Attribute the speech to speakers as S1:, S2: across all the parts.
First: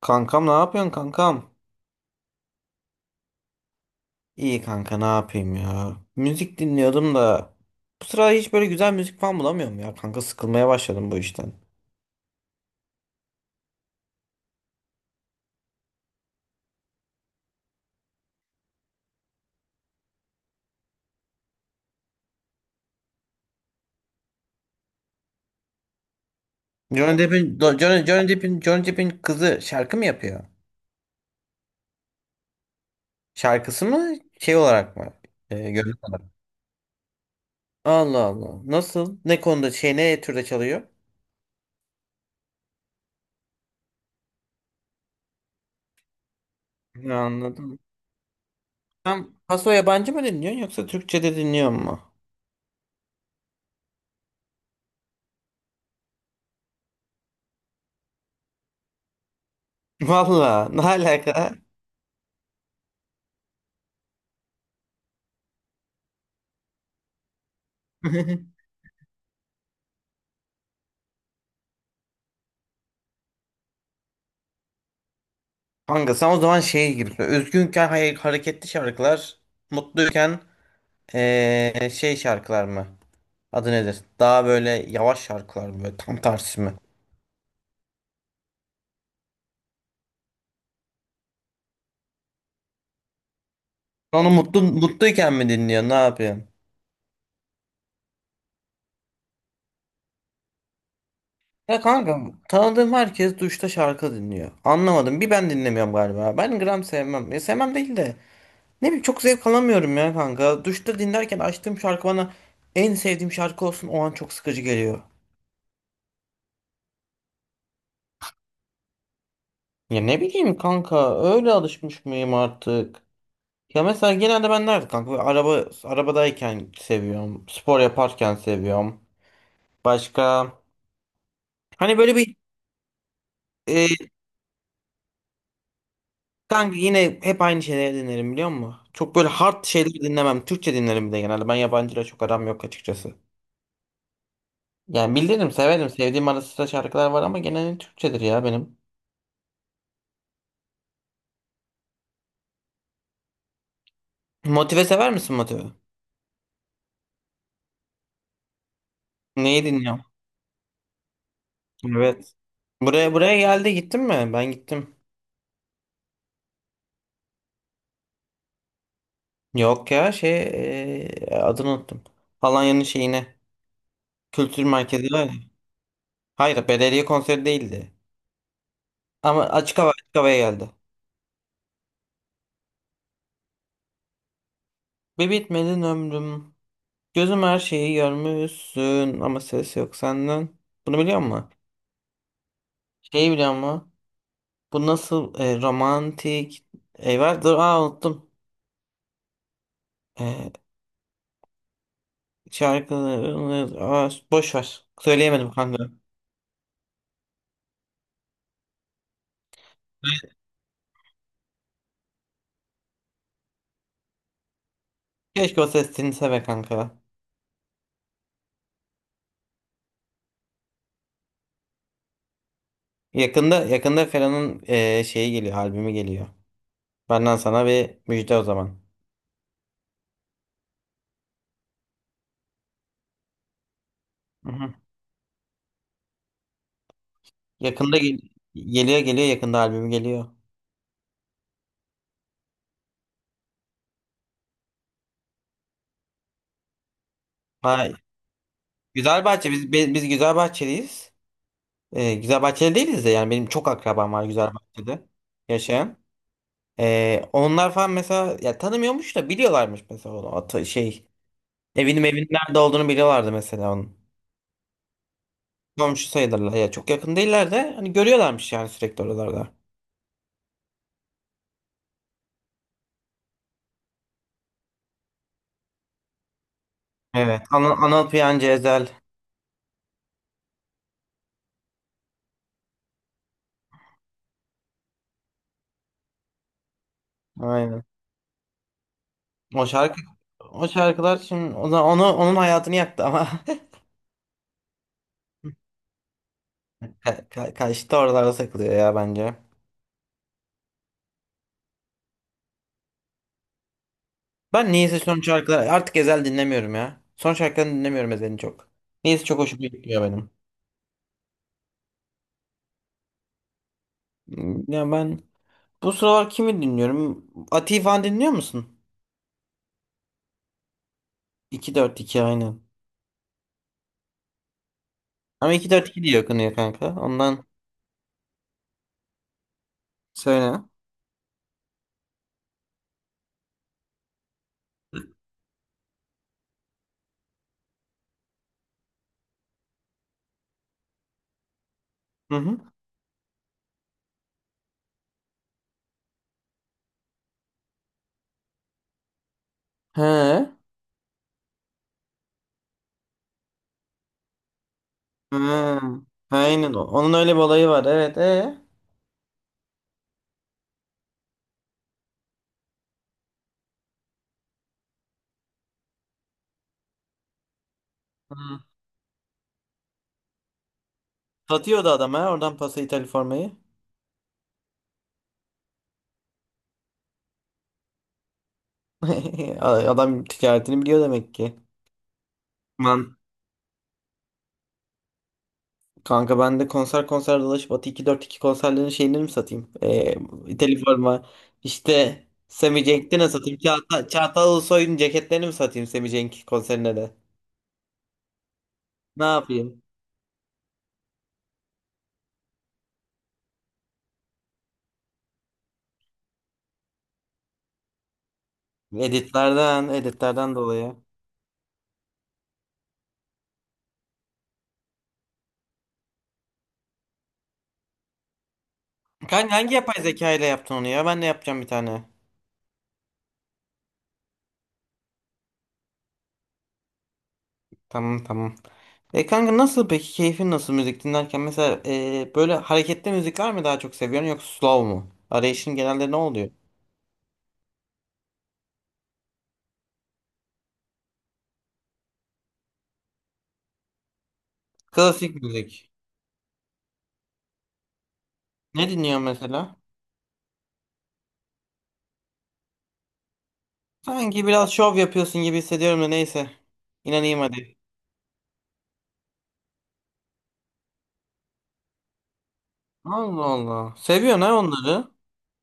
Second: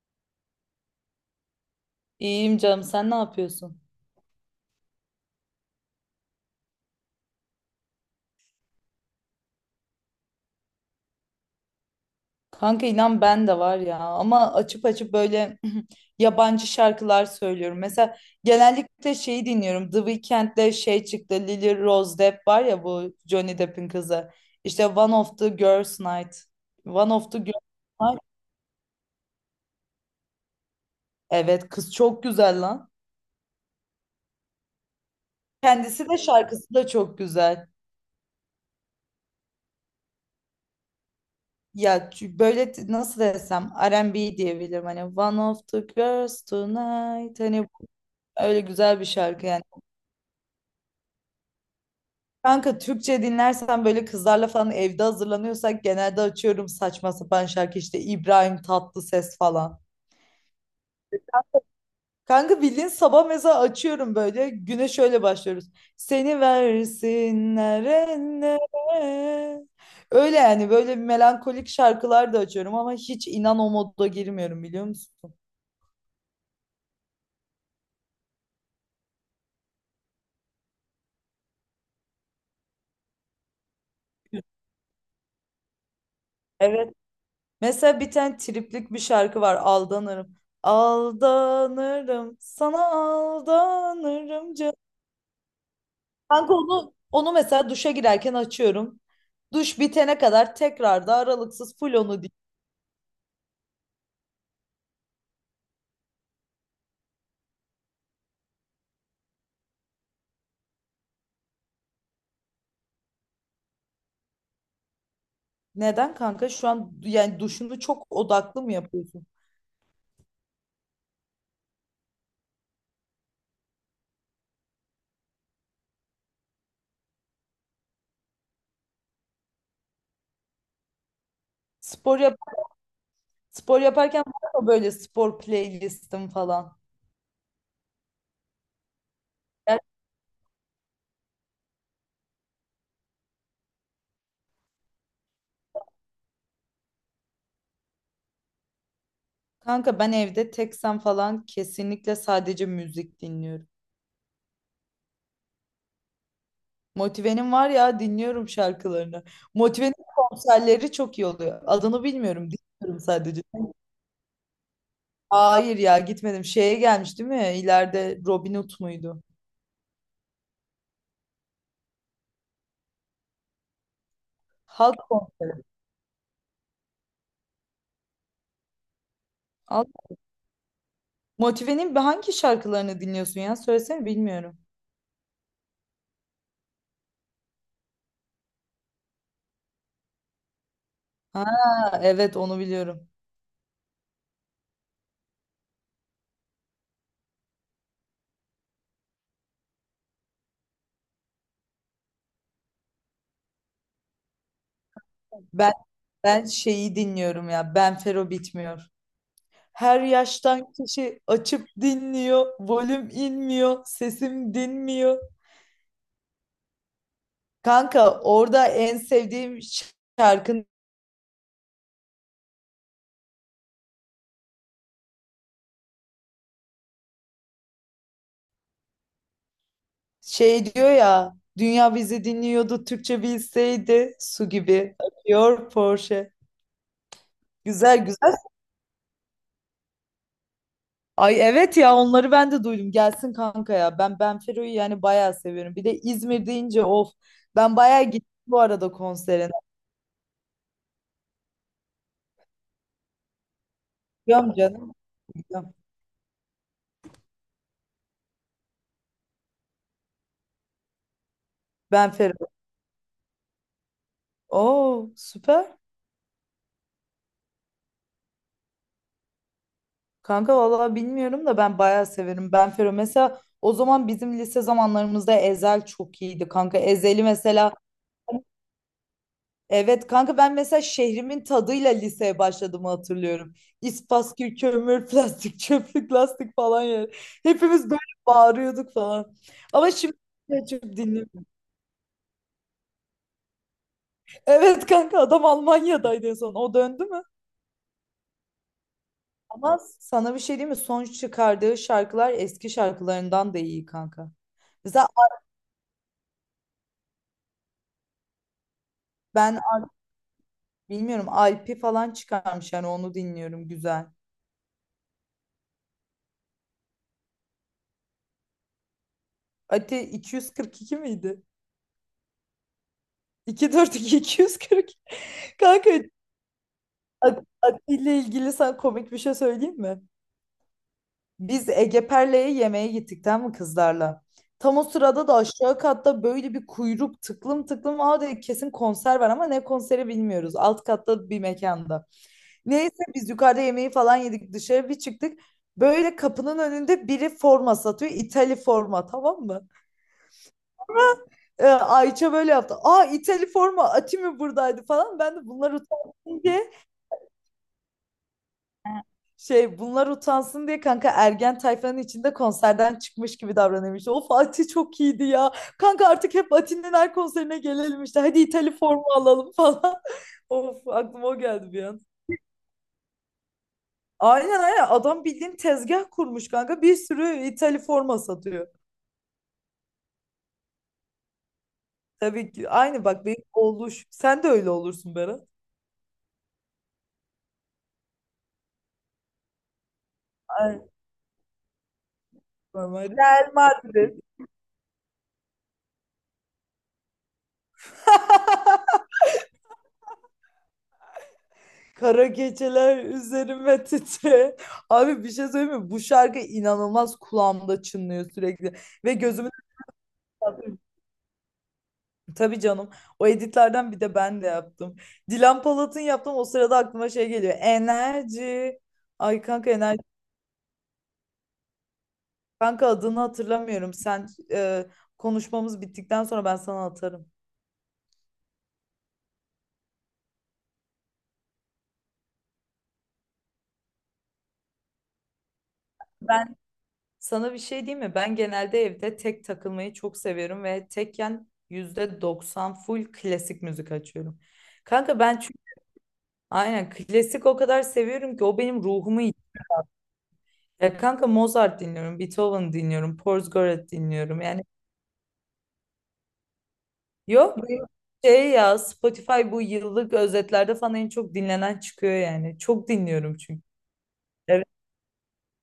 S1: Kankam ne yapıyorsun kankam?
S2: İyiyim canım, sen ne yapıyorsun?
S1: İyi kanka ne yapayım ya. Müzik dinliyordum da bu sıra hiç böyle güzel müzik falan bulamıyorum ya kanka sıkılmaya başladım bu işten.
S2: Kanka inan ben de var ya, ama açıp açıp böyle yabancı şarkılar söylüyorum. Mesela genellikle şeyi dinliyorum. The Weeknd'de şey çıktı, Lily Rose Depp var ya, bu Johnny Depp'in kızı. İşte One of the Girls Night. One
S1: Johnny
S2: of the
S1: Depp'in
S2: Girls
S1: Do- Johnny,
S2: Night.
S1: Johnny Depp'in Johnny Depp'in kızı şarkı mı yapıyor?
S2: Evet, kız çok güzel lan.
S1: Şarkısı mı şey olarak mı? Görünüm
S2: Kendisi de
S1: olarak.
S2: şarkısı da çok güzel.
S1: Allah Allah. Nasıl? Ne konuda şey ne türde çalıyor?
S2: Ya böyle nasıl desem, R&B diyebilirim, hani One of the Girls
S1: Ya
S2: Tonight, hani
S1: anladım.
S2: öyle güzel bir
S1: Sen
S2: şarkı yani.
S1: paso yabancı mı dinliyorsun yoksa Türkçe de dinliyor mu?
S2: Kanka Türkçe dinlersen, böyle kızlarla falan evde hazırlanıyorsak genelde açıyorum saçma sapan şarkı, işte İbrahim Tatlıses falan.
S1: Valla ne alaka?
S2: Kanka bildiğin sabah mesela açıyorum, böyle güne şöyle başlıyoruz. Seni versinler ellere. Öyle yani, böyle melankolik şarkılar da açıyorum ama hiç inan o moda girmiyorum, biliyor musun?
S1: Kanka sen o zaman şeye gibisin. Üzgünken hareketli şarkılar, mutluyken şey şarkılar mı? Adı nedir? Daha böyle yavaş şarkılar mı? Böyle tam tersi mi?
S2: Evet. Mesela bir tane triplik bir şarkı var, Aldanırım. Aldanırım sana,
S1: Onu
S2: aldanırım
S1: mutlu,
S2: canım.
S1: mutluyken mi dinliyorsun? Ne yapıyorsun?
S2: Kanka onu mesela duşa girerken açıyorum. Duş bitene kadar tekrar da aralıksız
S1: Ya
S2: full
S1: kanka
S2: onu.
S1: tanıdığım herkes duşta şarkı dinliyor. Anlamadım. Bir ben dinlemiyorum galiba. Ben gram sevmem. Ya sevmem değil de. Ne bileyim çok zevk alamıyorum ya kanka. Duşta dinlerken açtığım şarkı bana en sevdiğim şarkı olsun o an çok sıkıcı geliyor.
S2: Neden kanka? Şu an yani duşunu çok odaklı mı yapıyorsun?
S1: Ya ne bileyim kanka öyle alışmış mıyım artık? Ya mesela genelde ben nerede kanka? Böyle arabadayken seviyorum. Spor yaparken seviyorum. Başka? Hani böyle
S2: Spor
S1: bir
S2: yap spor
S1: e,
S2: yaparken var mı böyle spor playlistim
S1: kanka
S2: falan?
S1: yine hep aynı şeyleri dinlerim biliyor musun? Çok böyle hard
S2: Ya
S1: şeyleri dinlemem. Türkçe dinlerim bir de genelde. Ben yabancıyla çok aram yok açıkçası. Yani bilirim severim. Sevdiğim ara sıra şarkılar var ama genelde Türkçedir ya benim.
S2: kanka, ben evde teksem falan kesinlikle sadece müzik dinliyorum.
S1: Motive sever misin Motive?
S2: Motive'nin var ya, dinliyorum şarkılarını.
S1: Neyi
S2: Motive'nin
S1: dinliyorum?
S2: konserleri çok iyi oluyor. Adını
S1: Evet.
S2: bilmiyorum, dinliyorum
S1: Buraya
S2: sadece.
S1: geldi gittin mi? Ben gittim.
S2: Hayır ya, gitmedim. Şeye gelmiş değil mi? İleride Robin Hood muydu?
S1: Yok ya adını unuttum. Alanya'nın şeyine. Kültür
S2: Halk
S1: merkezi var ya.
S2: kon-
S1: Hayır, belediye konseri değildi. Ama açık hava açık
S2: Halk-
S1: havaya geldi.
S2: Motive'nin hangi şarkılarını dinliyorsun ya? Söylesene bilmiyorum.
S1: Bir bitmedin ömrüm. Gözüm her şeyi görmüşsün ama ses yok senden. Bunu biliyor
S2: Ha,
S1: musun?
S2: evet onu biliyorum.
S1: Şeyi biliyor musun? Bu nasıl romantik var? Dur unuttum. E, Şarkıları boş ver. Söyleyemedim
S2: Ben
S1: kanka.
S2: ben şeyi dinliyorum ya. Ben Fero bitmiyor. Her yaştan kişi açıp dinliyor. Volüm inmiyor. Sesim dinmiyor.
S1: Keşke o ses dinlese be kanka.
S2: Kanka orada en sevdiğim şarkın
S1: Yakında Ferhan'ın şeyi geliyor, albümü geliyor. Benden sana bir müjde o zaman.
S2: şey diyor ya: dünya bizi dinliyordu Türkçe bilseydi, su
S1: Hı hı.
S2: gibi akıyor Porsche.
S1: Yakında
S2: Güzel
S1: gel-
S2: güzel.
S1: geliyor geliyor yakında albüm geliyor.
S2: Ay evet ya, onları ben de duydum. Gelsin kanka ya. Ben Fero'yu yani bayağı seviyorum. Bir de İzmir deyince of. Ben
S1: Ha,
S2: bayağı gittim bu arada
S1: Güzelbahçe
S2: konserine.
S1: biz Güzelbahçeliyiz. Güzelbahçeli değiliz de yani benim çok akrabam var
S2: Biliyorum canım.
S1: Güzelbahçe'de
S2: Biliyorum.
S1: yaşayan. Onlar falan mesela ya tanımıyormuş da biliyorlarmış mesela onu atı şey evinin
S2: Ben
S1: evinin
S2: Fero.
S1: nerede olduğunu biliyorlardı mesela onun.
S2: Oo süper.
S1: Komşu sayılırlar ya çok yakın değiller de hani görüyorlarmış yani sürekli oralarda.
S2: Kanka vallahi bilmiyorum da, ben bayağı severim. Ben Fero mesela, o zaman bizim lise zamanlarımızda Ezel çok iyiydi kanka. Ezel'i
S1: Evet. Anıl,
S2: mesela
S1: Anıl Piyancı Ezel.
S2: Evet kanka, ben mesela şehrimin tadıyla liseye başladığımı hatırlıyorum. İspaskül, kömür, plastik, çöplük, lastik falan yani.
S1: Aynen.
S2: Hepimiz böyle bağırıyorduk falan.
S1: O
S2: Ama
S1: şarkı
S2: şimdi
S1: o
S2: açıp
S1: şarkılar
S2: dinliyorum.
S1: şimdi o zaman onun hayatını yaktı ama.
S2: Evet kanka, adam Almanya'daydı en son. O döndü
S1: Ka
S2: mü?
S1: ka Kaş'ta oralarda takılıyor ya bence.
S2: Ama sana bir şey diyeyim mi? Son çıkardığı şarkılar eski şarkılarından da iyi kanka.
S1: Ben niyeyse
S2: Mesela
S1: son şarkıları artık Ezel dinlemiyorum ya. Son şarkılarını dinlemiyorum Ezel'in çok. Niyeyse çok
S2: ben
S1: hoşuma gitmiyor benim.
S2: Bilmiyorum, Alp'i falan çıkarmış yani onu dinliyorum, güzel.
S1: Ya ben bu sıralar kimi dinliyorum? Ati'yi falan dinliyor musun?
S2: Ati 242 miydi?
S1: 2 dört iki aynen.
S2: 242 240.
S1: Ama iki dört
S2: Kanka
S1: iki diye okunuyor kanka. Ondan
S2: Atilla ile ilgili sana komik bir şey söyleyeyim mi?
S1: söyle.
S2: Biz Ege Perle'ye yemeğe gittik, tamam mı kızlarla? Tam o sırada da aşağı katta böyle bir kuyruk tıklım tıklım. Aa dedik kesin konser var, ama ne konseri bilmiyoruz. Alt katta bir mekanda.
S1: Hı hı.
S2: Neyse biz yukarıda yemeği falan yedik, dışarı bir çıktık. Böyle kapının önünde biri forma satıyor. İtali forma, tamam mı?
S1: He.
S2: Ayça böyle yaptı. Aa, İtali forma Atimi buradaydı falan.
S1: He.
S2: Ben de bunlar utansın diye
S1: Aynen. Onun öyle bir olayı var. Evet. E.
S2: şey bunlar utansın diye kanka, ergen tayfanın içinde konserden çıkmış gibi davranıyormuş. İşte, of Ati çok iyiydi ya. Kanka artık hep Ati'nin her konserine gelelim işte.
S1: Hı.
S2: Hadi İtali forma alalım falan. Of aklıma o geldi bir
S1: Satıyordu
S2: an.
S1: adam ha. Oradan pası İtalya formayı.
S2: Aynen, aynen adam bildiğin tezgah kurmuş kanka. Bir sürü İtali forma satıyor.
S1: Adam ticaretini biliyor demek ki.
S2: Tabii ki aynı
S1: Man.
S2: bak benim oluş. Sen de öyle olursun Berat.
S1: Kanka ben de konser konser dolaşıp Atı 242 konserlerinin şeylerini mi satayım? Telif
S2: Aynen.
S1: forma. İşte Semi
S2: Normal.
S1: Cenk'te ne
S2: Real
S1: satayım? Çağata,
S2: Madrid.
S1: Çağatay Ulusoy'un ceketlerini mi satayım Semi Cenk konserine de? Ne yapayım?
S2: Kara geceler üzerime titre. Abi bir şey söyleyeyim mi? Bu şarkı inanılmaz kulağımda çınlıyor sürekli. Ve gözümün
S1: Editlerden dolayı.
S2: tabii canım. O editlerden bir de ben de yaptım. Dilan Polat'ın yaptım. O sırada aklıma şey geliyor. Enerji. Ay
S1: Kanka
S2: kanka,
S1: hangi
S2: enerji.
S1: yapay zeka ile yaptın onu ya? Ben de yapacağım bir tane.
S2: Kanka adını hatırlamıyorum. Sen konuşmamız bittikten sonra ben sana atarım.
S1: Tamam tamam. Kanka nasıl peki keyfin nasıl müzik dinlerken? Mesela böyle hareketli müzikler mi daha çok seviyorsun yoksa slow mu? Arayışın genelde ne oluyor?
S2: Sana bir şey diyeyim mi? Ben genelde evde tek takılmayı çok seviyorum ve tekken %90 full klasik müzik açıyorum. Kanka
S1: Klasik
S2: ben çünkü
S1: müzik.
S2: aynen klasik o kadar seviyorum ki o benim
S1: Ne
S2: ruhumu
S1: dinliyorsun
S2: yiyor.
S1: mesela?
S2: Ya kanka, Mozart dinliyorum, Beethoven dinliyorum, Porzgorat dinliyorum.
S1: Sanki
S2: Yani
S1: biraz şov yapıyorsun gibi hissediyorum da neyse. İnanayım
S2: yok, bu
S1: hadi.
S2: şey ya, Spotify bu yıllık özetlerde falan en çok dinlenen çıkıyor yani. Çok dinliyorum
S1: Allah
S2: çünkü.
S1: Allah. Seviyorsun ha onları.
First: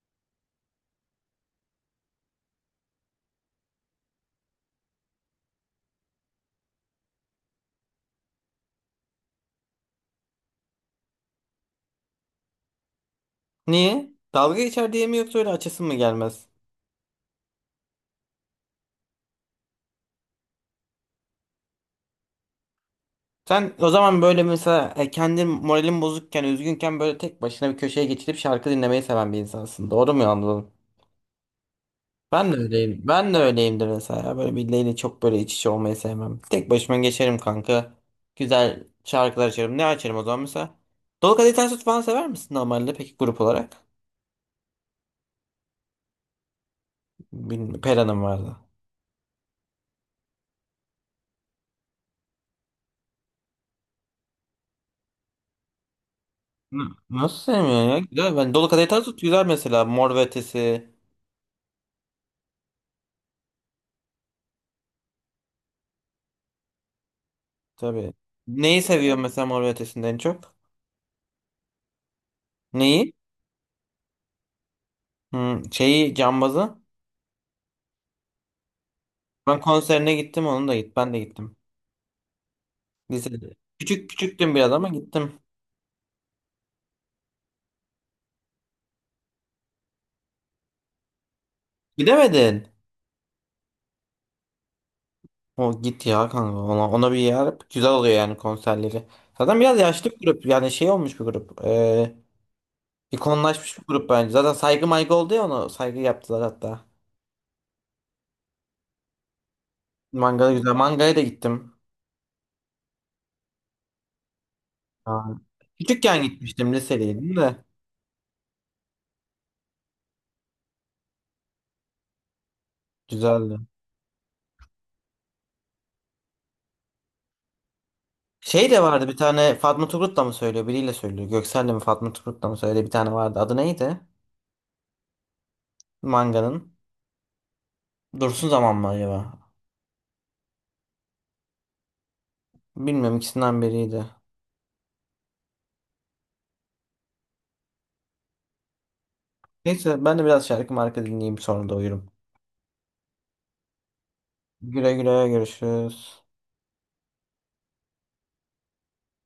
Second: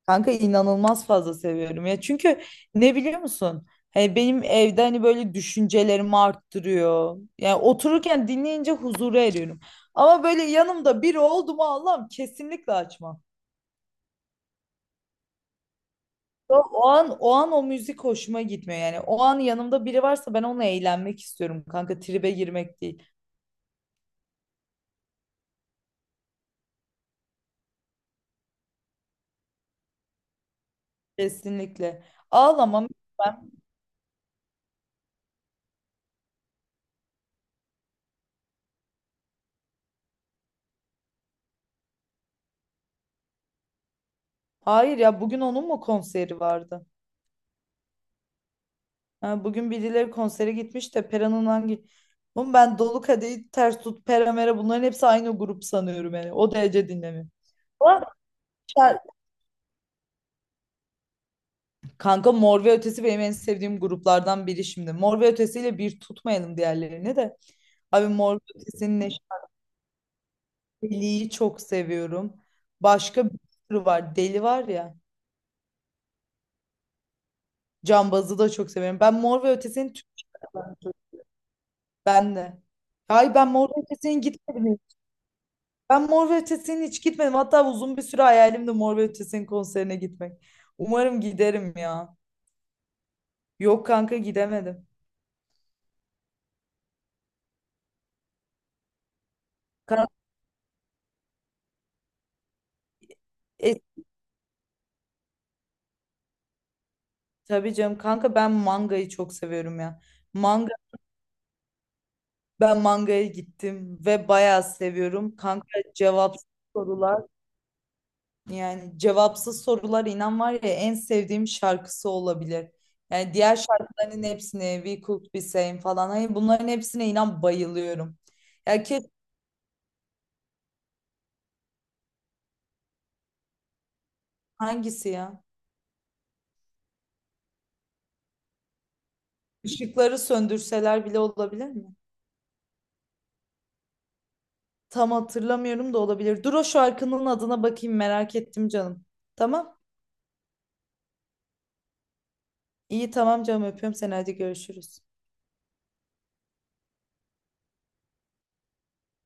S2: Kanka inanılmaz fazla seviyorum ya. Çünkü ne biliyor musun? Hani benim evde hani böyle düşüncelerimi arttırıyor. Yani otururken dinleyince huzura eriyorum. Ama böyle yanımda biri oldu mu Allah'ım, kesinlikle açmam.
S1: Niye? Dalga geçer diye mi yoksa öyle açısın mı gelmez?
S2: O an o müzik hoşuma gitmiyor yani. O an yanımda biri varsa ben onunla eğlenmek istiyorum kanka. Tribe girmek değil.
S1: Sen o zaman böyle mesela kendin moralin bozukken, üzgünken böyle tek başına bir köşeye geçilip şarkı dinlemeyi seven bir insansın. Doğru mu anladım?
S2: Kesinlikle.
S1: Ben de
S2: Ağlamam.
S1: öyleyim. Ben de öyleyimdir mesela. Böyle birileriyle çok böyle iç içe olmayı sevmem. Tek başıma geçerim kanka. Güzel şarkılar açarım. Ne açarım o zaman mesela? Dolu Kadehi Ters Tut falan sever misin normalde peki grup olarak?
S2: Hayır ya, bugün onun mu konseri vardı?
S1: Bilmiyorum. Pera'nın vardı.
S2: Ha, bugün birileri konsere gitmiş de Pera'nın hangi... Oğlum ben Dolu Kadehi Ters Tut, Pera Mera, bunların hepsi aynı grup sanıyorum yani. O
S1: N-
S2: derece dinlemiyorum.
S1: Nasıl sevmiyorsun ya?
S2: Ama
S1: Güzel. Ben Dolu Kadehi
S2: şar-
S1: Tart güzel mesela. Mor ve Ötesi.
S2: Kanka Mor ve Ötesi benim en sevdiğim gruplardan biri şimdi. Mor ve Ötesi'yle bir tutmayalım diğerlerini de. Abi
S1: Tabii.
S2: Mor ve
S1: Neyi
S2: Ötesi'nin
S1: seviyor mesela Mor ve Ötesi'nden en çok?
S2: Neşeli'yi çok seviyorum.
S1: Neyi?
S2: Başka bir sürü var. Deli var ya.
S1: Şeyi Cambaz'ı.
S2: Cambazı da çok seviyorum. Ben Mor ve
S1: Ben
S2: Ötesi'nin tüm...
S1: konserine gittim onun da git. Ben de gittim.
S2: Ben de. Hayır ben
S1: Lisede.
S2: Mor ve
S1: Küçük
S2: Ötesi'nin
S1: küçüktüm biraz
S2: gitmedim.
S1: ama gittim.
S2: Ben Mor ve Ötesi'ne hiç gitmedim. Hatta uzun bir süre hayalim de Mor ve Ötesi'nin konserine gitmek. Umarım giderim ya.
S1: Gidemedin.
S2: Yok kanka, gidemedim.
S1: O git ya kanka ona bir yer güzel oluyor yani konserleri. Zaten biraz
S2: Kanka,
S1: yaşlı bir grup yani şey olmuş bir grup. İkonlaşmış bir grup bence. Zaten saygı maygı oldu ya onu saygı yaptılar hatta.
S2: tabii canım kanka, ben mangayı çok seviyorum ya.
S1: Mangala
S2: Manga
S1: güzel. Mangaya da gittim.
S2: Ben mangaya gittim ve bayağı
S1: Ha.
S2: seviyorum. Kanka
S1: Küçükken
S2: cevapsız
S1: gitmiştim
S2: sorular,
S1: lisedeydim de.
S2: yani cevapsız sorular inan var ya en sevdiğim şarkısı olabilir. Yani diğer
S1: Güzeldi.
S2: şarkıların hepsine We Could Be Same falan. Hani bunların hepsine inan bayılıyorum.
S1: Şey de
S2: Ya
S1: vardı
S2: keşke
S1: bir tane Fatma Turgut da mı söylüyor biriyle söylüyor. Göksel'le mi Fatma Turgut da mı söylüyor bir tane vardı. Adı neydi?
S2: hangisi ya?
S1: Manganın. Dursun Zaman mı acaba?
S2: Işıkları söndürseler bile olabilir mi?
S1: Bilmiyorum ikisinden biriydi.
S2: Tam hatırlamıyorum da olabilir. Dur o şarkının adına bakayım, merak ettim canım. Tamam.
S1: Neyse ben de biraz şarkı marka dinleyeyim sonra da uyurum.
S2: İyi tamam canım, öpüyorum seni, hadi
S1: Güle
S2: görüşürüz.
S1: güle görüşürüz.